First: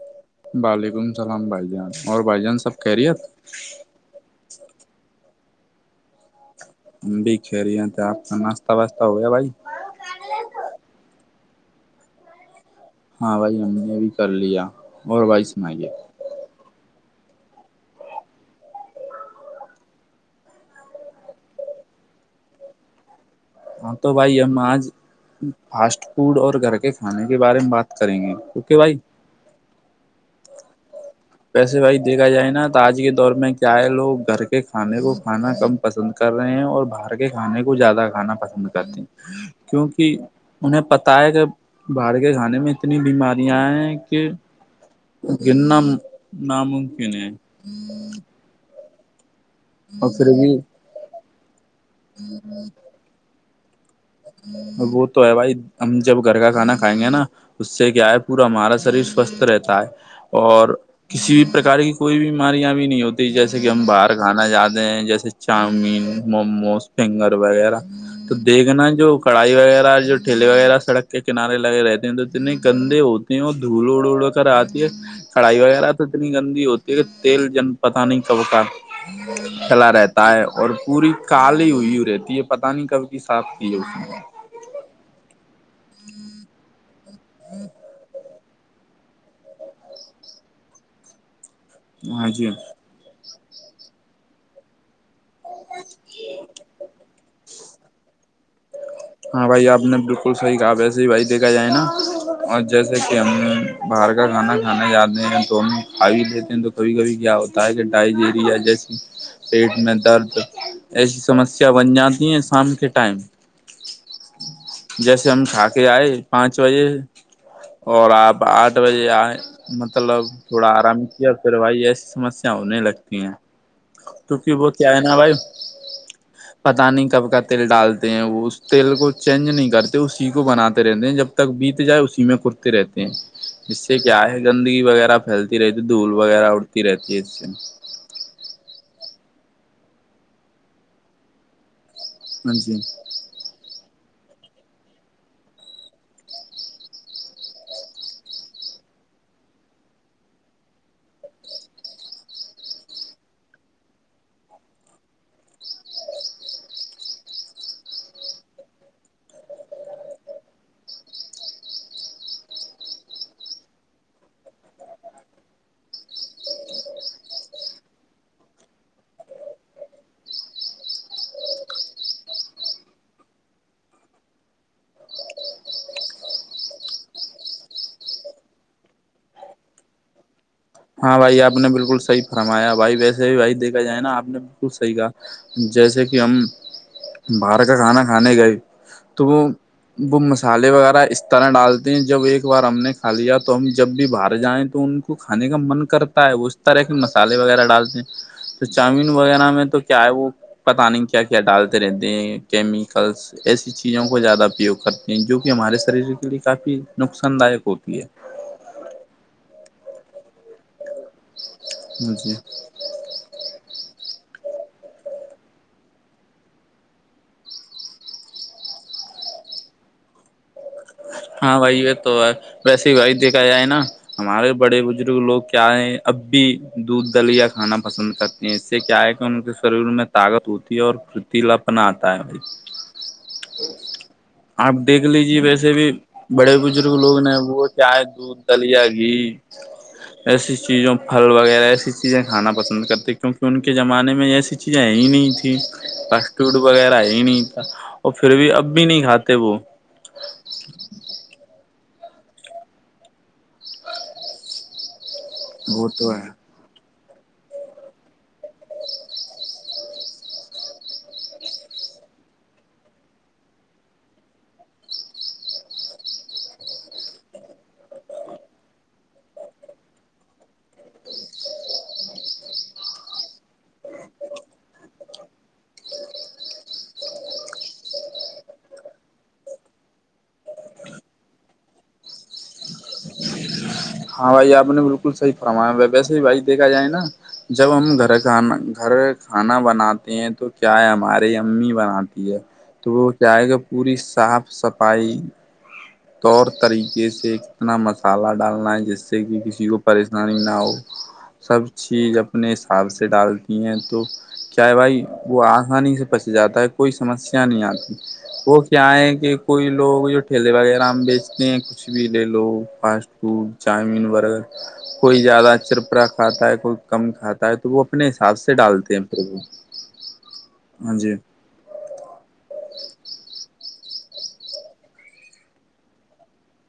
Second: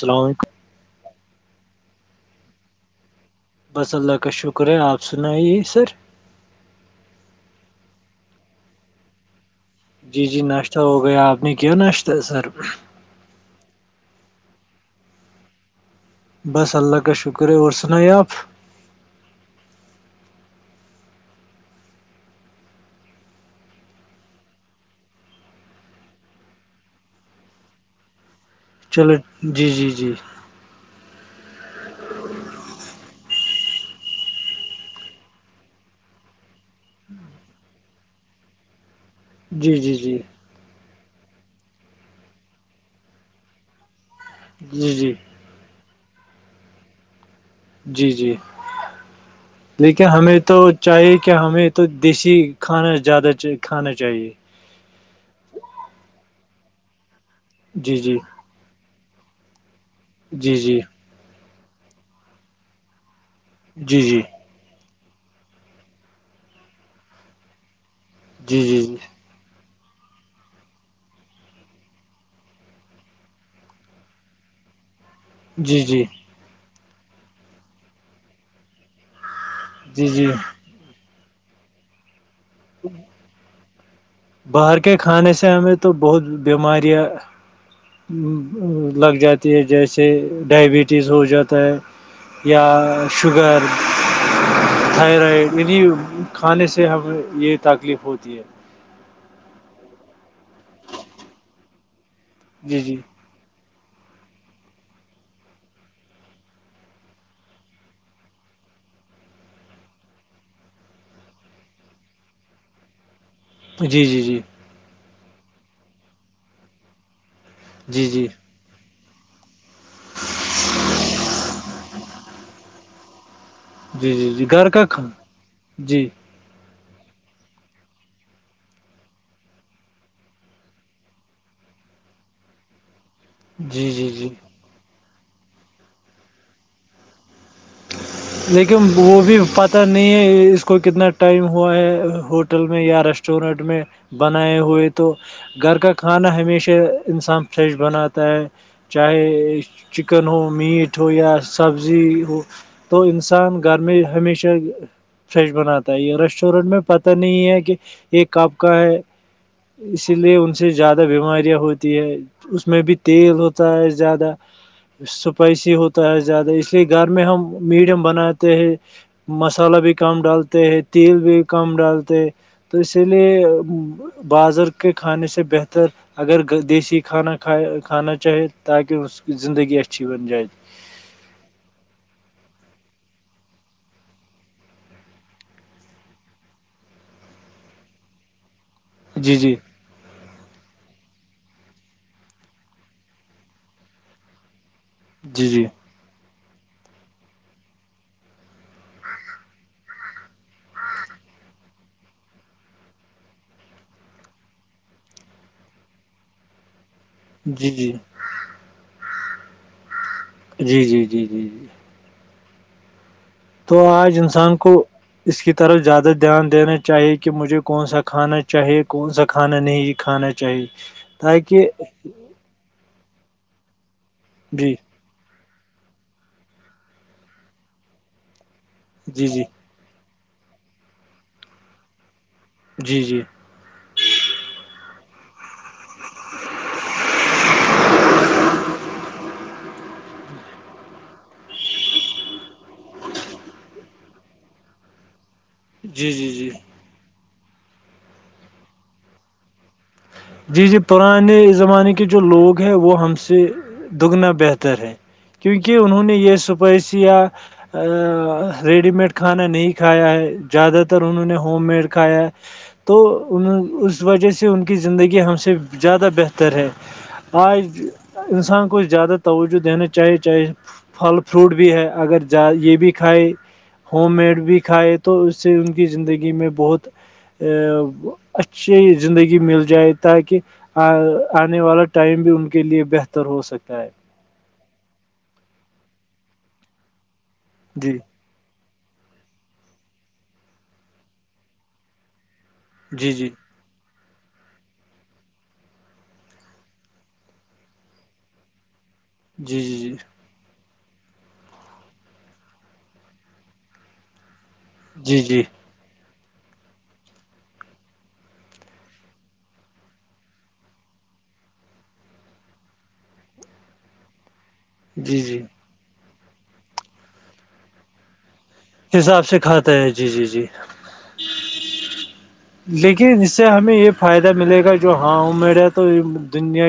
سسلام وعلیکم السلام بھائی جان اور بھائی جان سب کہہ رہیت اللہ کا شکر ہے اپ سنائیں سر ہم بھی کہ رہی ہیں تھے آپ کا ناشہ واشہ ہو گیا بھائی جی جی ناشتہ ہو گیا آپ نے کیا ناشتہ سر ہاں بھائی ہم نے بھی کر لیا اور بھائی سنائیے بس اللہ کا شکر ہے اور سناے آپ ہاں تو بھائی ہم آج فاسٹ فوڈ اور گھر کے کھانے کے بارے میں بات کریں گے اس کے بع چلو جی جی جی پیسے بائی دیکھا جائے نا تو آج کے دور میں کیا ہے لوگ گھر کے کھانے کو کھانا کم پسند کر رہے ہیں اور باہر کے کھانے کو زیادہ کھانا پسند کرتے ہیں جی جی کیونکہ جی انہیں پتاہ ہے کہ باہر کے کھانے میں اتنی بیماریاں ہیں کہ جی جی گنا ن مکین ہے جی جی لیکیکن اور پھر ہمیں بھی تو چاہیے کہ ہمیں تو دیسی کھانا زیادہ کھانا چاہیے وہ تو ہے بھائی ہم جب گھر کا کھانا کھائیں گے نا اس سے جی کیا جی ہے پورا ہمارا شریر سوستھ رہتا ہے جی اور جی کسی بھی پرک کی کوئی بیماریاں بھی نہیں ہوتی جیسے کہ ہم باہر جی جی جی جی کھانا جاتے ہیں جیسے چاؤمین موموز فنگر وغیرہ تو جی جی دیکھنا جی جو کڑھائی وغیرہ جو ٹھیلے وغیرہ سڑک کے کنارے لگے رہتے ہیں تو اتنے گندے ہوتے وہ دھول اڑ اڑ کر آتی ہے کڑھائی جی وغیرہ جی تو اتنی گندی ہوتی ہے کہ تیل جن پت نہیں کب کا کھلا جی رہتا جی ہے اور پوری کالی ہوئی رہتی ہے پتہ نہیں کب کی صاف کی ہے اس نے باہر کے کھانے سے ہمیں تو بہت بیماریاں لگ جاتی ہے جیسے ڈائبٹیز ہو جاتا ہے ہاں جی یا شگر تھائیرائڈ یہعنی کھانے سے ہمیں یہ تکلیف ہوتی ہے ہاں بھائی آپ نے بالکل صحیح کہا ویسے ہی بھائی دیکھا جائے نا اور جی جیسے جی کہ ہم باہر کا کھانا کھانا جاتے ہیں تو ہم کھا بھی لیتے ہیں تو کبھی کبھی کیا ہوتا ہے کہ ڈائجیریا جیسی پیٹ میں درد ایسی سمسیا بن جاتی ہیں شام کے ٹائم جی جی جی جیسے ہم کھا کے آئے پانچ بجے اور جی آپ آٹھ بجے آئے مطلب تھوڑا آرام کیا پھر بھائی ایسی سمسیا ہونے لگتی ہیں جی جی توک جی وہ گھر کا کیا ہے کھان نا بھائی جی پتہ نہیں کب کا تیل ڈالتے ہیں وہ اس تیل کو چینج نہیں کرتے اسی کو بناتے رہتے ہیں جب تک بیت جائے اسی میں کرتے رہتے ہیں اس جی سے جی کیا جی ہے گندگی وغیرہ پھیلتی رہتی ہے دھول وغیرہ اڑتی رہتی ہے اس سے لیکن وہ بھی پتہ نہیں ہے اس کو کتنا ٹائم ہوا ہے ہاں ہوٹل جی میں یا ریسٹورینٹ میں بنائے ہوئے تو گھر کا کھانا ہمیشہ انسان فریش بناتا ہے چاہے چکن ہو میٹ ہو یا سبزی ہو تو انسان گرمی ہمیشہ فریش بناتا ہے یہ ریسٹورینٹ میں پتہ نہیں ہے کہ ایک آپ کا ہے اسی لیے ان سے زیادہ بیماریاں ہوتی ہے اس میں بھی تیل ہوتا ہے زیادہ سپائسی ہوتا ہے زیادہ اس لیے گھر میں ہم میڈیم بناتے ہیں مسالحہ بھی کم ڈالتے ہے تیل بھی کم ڈالتے ہے تو اسی لیے بازر کے کھانے سے بہتر اگر دیسی کھانا کھانا چاہے تاکہ زندگی اچھی ب جائےد ہاں بھائی آپ نے بالکل صحی فرمایا بھائی ویسے بھی بھائی دیکا جائے نا آپ نے بالکل صحی کہا جیسے کہ ہم باہر کا کھانا کھانے گئے تو جی وہ جی وہ مسالحے وغیرہ اس طرح ڈالتے ہیں جب ایک بار ہم نے کھا لیا تو ہم جب بھی باہر جائیں تو ان کو جی کھے کا جی من کرتا ہے اس طرح کے مسالے وغیرہ ڈالتے ہیں تو چاؤمین وغیرہ میں تو کیا ہے وہ پتا نہیں کیا کیا ڈالتے رہتے کیمیکلس ایسی چیزوں کو زیادہ اپیوگ کرتے ہیں جو کہ ہمارے شریر کے لیے کافی نقصان داک جی جی ہوتی ہے جی جی جی جی جی جاں جی تو آج انسان کو اسك کی طرف زیادہ دھیان دینا چاہیے کہ مجھے کون سا کھانا چاہیے کون سا کھانا نہیں کھانا چاہی ہاں تاکہ بھائی یہ تو ہے ویسے ہی بھائی دیکھا جائے نا ہمارے جی بڑے ب لوگ کیا ہے اب بھی دودھ دلیا کھانا پسند کرتے ہیں اس سے کیا ہے کہ جی ان جی شریر میں طاقت ہوتی ہے اور پتیلا اپن آتا ہے بھائی جی جی آپ دیکھ لیجے ویسے بھی بڑے بزرگ لوگ نے وہ چے دودھ دلیا گھی ج ایسی چیزوں پھل وغیرہ ایسی چیزیں کھانا پسند کرتے کیونکہ ان کے زمانے میں ایسی چیزیں ہی نہیں تھیں جی جی فاسٹ جی فوڈ وغیرہ ہے ہی نہیں تھا اور پھر بھی اب بھی نہیں کھاتے وہ جی جی پرانے زمانے کے جو لوگ ہیں وہ ہم سے دگنا بہتر ہے کیونکہ انہوں نے یہ سپیس یا ریڈی میڈ کھانا نہیں کھایا ہے زیادہ تر انہوں نے ہوم میڈ کھایا ہے تو ان اس وجہ سے ان کی زندگی ہم سے زیادہ بہتر ہے آج انسان کو زیادہ توجہ دینا چاہیے چاہے پھل فروٹ بھی ہے اگر ج یہ بھی کھائے ہوم میڈ بھی کھائے تو اس سے ان کی زندگی میں بہت اچھی زندگی مل جائے تاکہ آنے والا ٹائم بھی ان کے لیے بہتر ہو سکتا ہے ہاں بھائی آپ نے بالکل صحی فرمایا ویسے بھی بھائی دیکھا جائے نا جب ہم جی گھر کانا گھر کھانا بناتے ہیں تو کیا ہے ہماری امی بناتی ہے تو وہ جی جی کیا آئے گا پوری صاف صفائی طور طریقے سے کتنا مسالہ ڈالنا ہے جس سے کہ جی جی کسی کو جی نانی نہ ہو سب چیز اپنے حساب سے ڈالتی ہیں تو کیا بھائی جی وہ جی آسانی سے پچ جاتا ہے کوئی سمسیا نہیں آتی وہ کیا ہے کہ کوئی لوگ جو ٹھیلے والے ہم بیچتے ہیں کچھ بھی لے لو فاسٹ فوڈ چاؤمین برگر جی کوئی جی زیادہ چرپرا کھاتا ہے کوئی کم کھاتا ہے تو وہ اپنے حساب سے ڈالتا حساب سے کھاتا ہے جی جی جی ہاں جی لیکن اس سے ہمیں یہ فائدہ ملے گا جو ہاں عمر ہے تو یہ دنیا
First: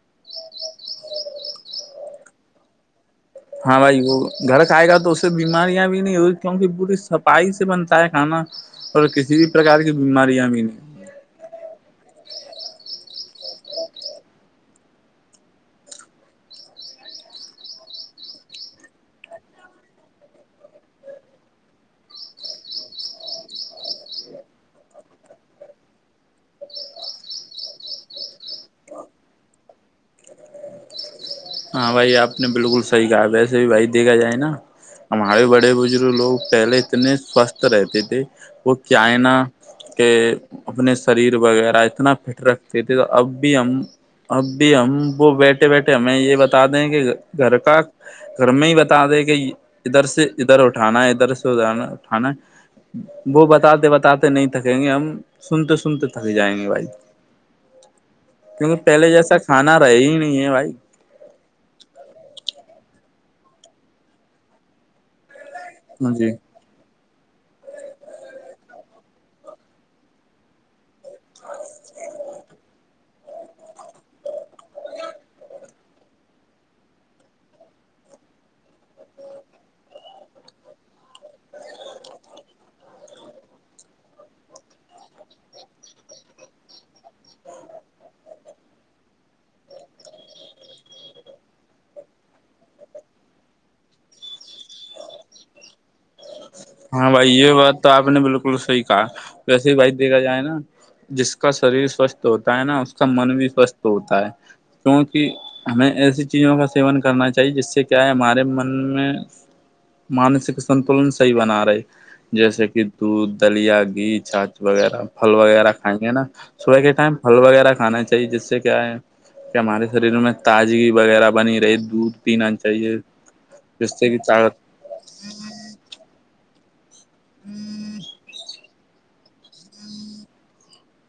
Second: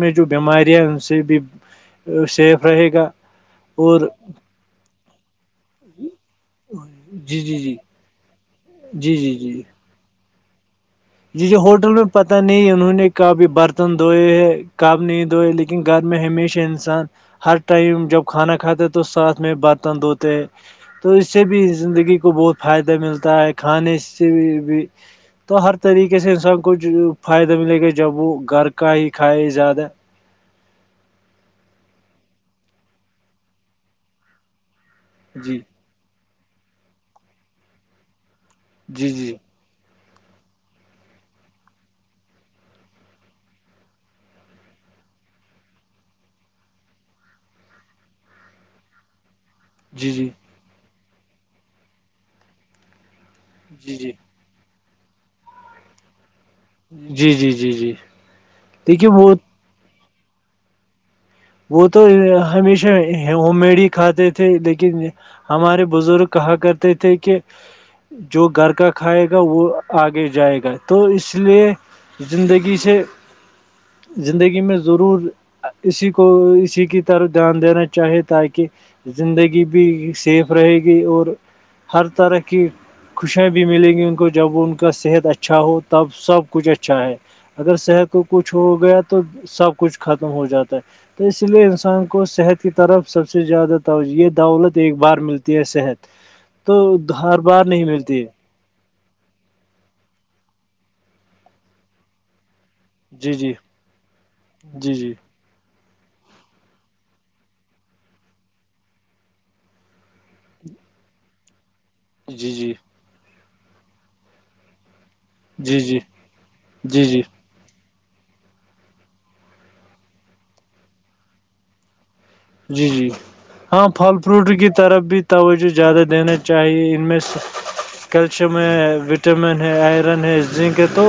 میں جو بیماریاں ان سے بھی سیف رہے گا ہاں بھائی اور وہ گھر کا آئے گا تو اس بیماریاں بھی نہیں ہوئی کیونکہ پوری جی صفائی جی سے جی بنتا ہے کھانا اور جی جی کسی بھی جی پرکار کی بیمارییاں بھی نہیں جی جو ہوٹل میں پتہ نہیں انہوں نے کاب برتن دھوئے ہیں کاب نہیں دوئے لیکن لیکن گھر میں ہمیشہ انسان ہر ٹائم جب کھانا کھاتے ہے تو ساتھ میں برتن دھوتے تو اس سے بھی زندگی کو بہت فائدہ ملتا ہے کھانے سے بھی بھی تو ہر طریقے سے انسان کو فائدہ ملے گا جب وہ گھر کا ہی کھائے زیادہ ہاں بھائی آپ نے بالکل صحیح کہا ویسے بھی بھائی دیکھا جائے نا ہمارے جی بڑے بزرگ لوگ پہلے اتنے سوستھ رہتے تھے وہ جی کیائنا جی کہ اپنے شریر وغیرہ اتنا فٹ رکھتے تھے تو اب بھی ہم اب بھی ہم وہ بیٹھے بیٹھے ہمیں یہ ب دیں کہ گھر کا گھر میں ہی بتا دیں کہ ادھر جی جی سے ادھر ادھر اٹھانا ہے ادھر سے ادھر اٹھانا ہے وہ بتاتے جی جی بتاتے نہیں تھکیں گے ہم سنتے سنتے تھک جائیں گے بھائی جی جی جی جی کیونکہ پہلے دیکھیے وہ جیسا کھانا رہے ہی نہیں ہے بھائی وہ تو ہمیشہ ہوم میڈ ہی کھاتے تھے لیکن ہمارے بزرگ جی کہا کر تھے کہ جو گھر کا کھائے گا وہ آگے جائے گا تو اس لیے زندگی سے زندگی میں ضرور اسی کو اسی کی طرف دھیان دینا چاہے تاکہ زندگی بھی سیف رہے گی اور ہر طرح کی خوشیاں بھی ملیں گی ان کو جب ان کا صحت اچھا ہو تب سب کچھ اچھا ہے اگر صحت کو کچھ ہو گیا تو سب کچھ ختم ہو جاتا ہے تو اسی لیے انسان کو صحت کی طرف سب سے زیادہ توجہ یہ دولت ایک بار ملتی ہے صحت تو ہار بار نہیں ملتی ہے کلسی کا ویسے بھائی دیکھا جائے نا جس کا شریر سوستھ ہوتا ہے نا اس اس کا جی من بھی جی سوستھ ہوتا ہے جی جی کیونک ہمیں ایسی چیزوں کا سیون کرنا چاہیے جس سے کیا ہے ہمارے من میں مانسک سنتلن سے صحی بنا رہے جی جیسے جی کہ دودھ دلیا گھی چاچ وغیرہ پھل وغیرہ جی جی کھاے نا صبح کے جی ٹائم جی پھل وغیرہ کھا ناچاہیے جس سے کیا ہے کہ ہمارے شریر میں تازگی وغیرہ بنی رہی دودھ پینا جی چاہیے جی ہاں جس سے پھل کہ فروٹ طاقت کی طرف بھی توجہ زیادہ دینا چاہیے ان میں کیلشیم میں وٹامن ہے آئرن ہے زنک ہے تو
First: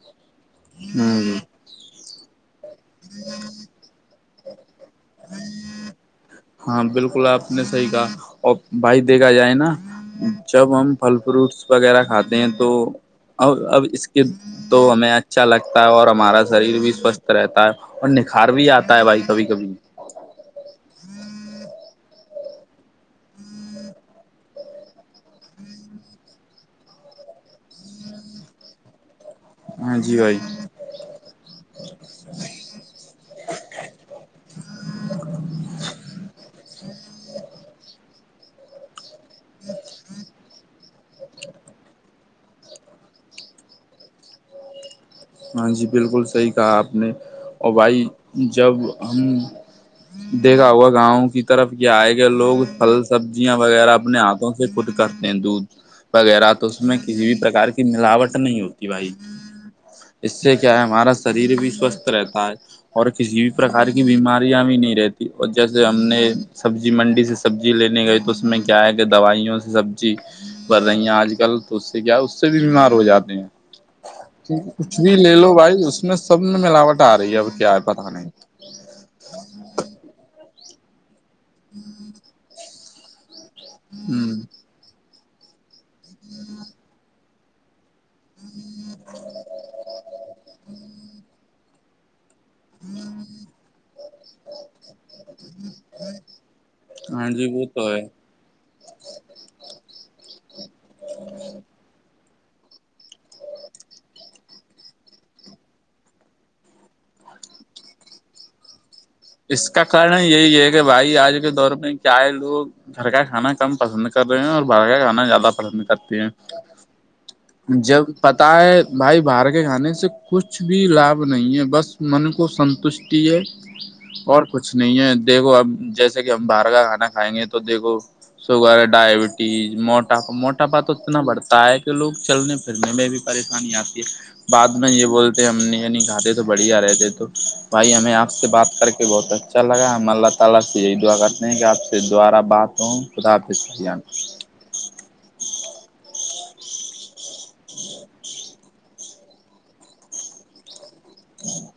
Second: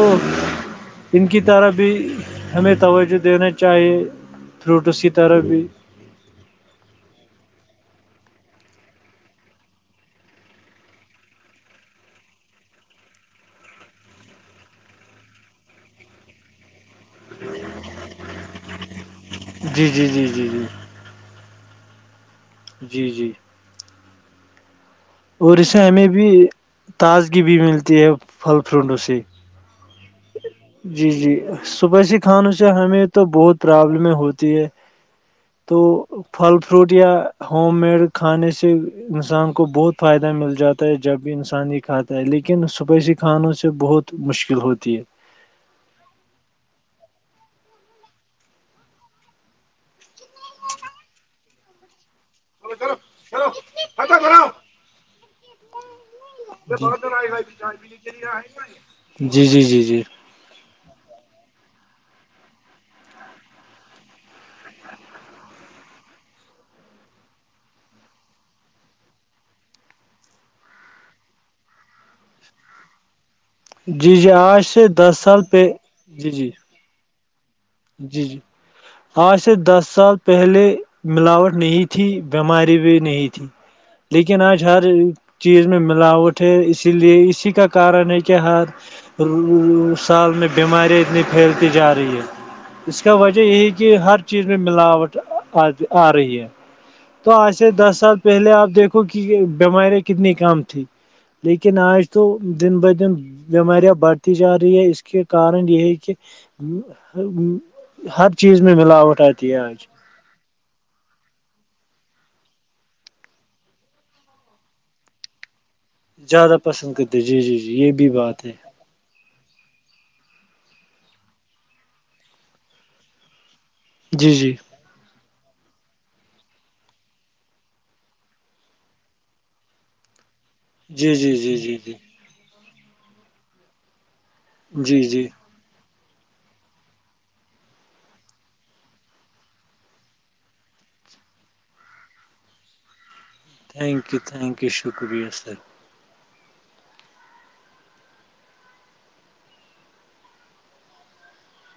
ان ہ کی طرح بھی ہمیں توجہ دینا چاہیے فروٹس کی طرح بھی ہاں بالکل آپ نے صحیح کہا اور بھائی دیکھا جائے نا جب ہم پھل فروٹس وغیرہ کھاتے ہیں تو ا اب اس کے تو ہمیں اچھا لگتا ہے اور ہمارا شریر بھی سوستھ رہتا ہے اور نکھار بھی آتا ہے بھائیک کبھی کبھی جی جی جی جی [unintelligible] جی جی اور اسے ہمیں بھی تازگی بھی ملتی ہے پھل فروٹ اسے ہاں جی بھائی جی جی سپسی کھانوں سے ہمیں تو بہت پرابلمیں ہوتی ہے تو پھل فروٹ یا ہوم میڈ کھانے سے انسان کو بہت فائدہ مل جاتا ہوتا ہے جب بھی انسان ہی کھاتا ہے لیکن سپائسی کھانوں سے بہت مشکل ہوتی ہے ہاں جی بالکل صحیح کہا آپ نے اور بھائی جب ہم دیکھا ہوا گاؤں کی طرف کیا آئے گ لوگ پھل سبزیاں وغیرہ اپنے ہاتھوں سے خود کرتے ہیں دودھ وغیرہ تو اس میں کسی بھی پرک کی ملاوٹ نہیں ہوتی بھائی ہے جی جی جی جی اس سے کیا ہے ہمارا شریر بھی سوستھ رہتا ہے اور کسی بھی پرکار کی بیماریاں بھی نہیں رہتی اور جیسے ہم نے سبزی منڈی سے سبزی لینے گئے تو اس میں کیا ہے کہ دوائیوں سے سبزی بڑھ رہی ہیں آج کل تو اس سے کیا اس سے بھی بیمار ہو جاتے ہیں جی جی آج کیونکہ سے کچھ بھی دس لے سال لو پہ بھائی اس میں جی سب جی میں ملاوٹ آ رہی ہے اب کیا پتہ جی نہیں جی آج سے دس سال پہلے ملاوٹ نہیں تھی بیماری بھی نہیں تھی ہ لیکن آج ہر چیز میں ملاوٹ ہے اسی لیے اسی کا کارن ہے کیا حال سال میں بیماریاں اتنی پھیلتی جا رہی ہیں اس کا وجہ یہی کہ ہر چیز میں ملاوٹ آ رہی ہے تو ہاں جی آج وہ سے تو دس ہے سال پہلے آپ دیکھو کہ بیمارییا کتنی کم تھی لیکن آج تو دن بہ دن بیماریاں بڑھتی جا رہی ہے اس کے کارن یہ ہے کہ ہر چیز میں ملاوٹ آتی ہے اس کا آج کارن یہی ہے کہ بھائی آج کے دور میں کیا ہے لوگ گھر کا کھانا کم پسند کر رہے ہیں اور باہر کا کھانا زیادہ پسند کر زیادہ پسند کرتے جی جی جی یہ جب بھی پت بات ہے بھائی باہر کے کھانے سے کچھ بھی لابھ نہیں ہے بس من کو سنتوشٹی ہے جی اور جی کچھ نہیں ہے دیکھو اب جیسے کہ ہم باہر کا کھانا کھائیں گے تو دیکھو شوگر ڈائبٹیز موٹاپا موٹاپا تو جی اتنا جی جی بڑھتا جی ہے کہ جی لوگ چلنے پھرنے میں بھی پریشانی آتی ہے بعد میں جی یہ جی بولتے ہم نے یی نہی کھاتے بڑھیا رہتے تو بھائی ہمیں آپ سے بات کر کے بہت اچھا لگا ہے ہم اللہ تعالی سے یہی دعا کرتے ہیں کہ آپ سے دوبارہ بات ہوں خدا حافظ بھیا تھینک یو تھینک یو شکریہ سر ہ [inaudible]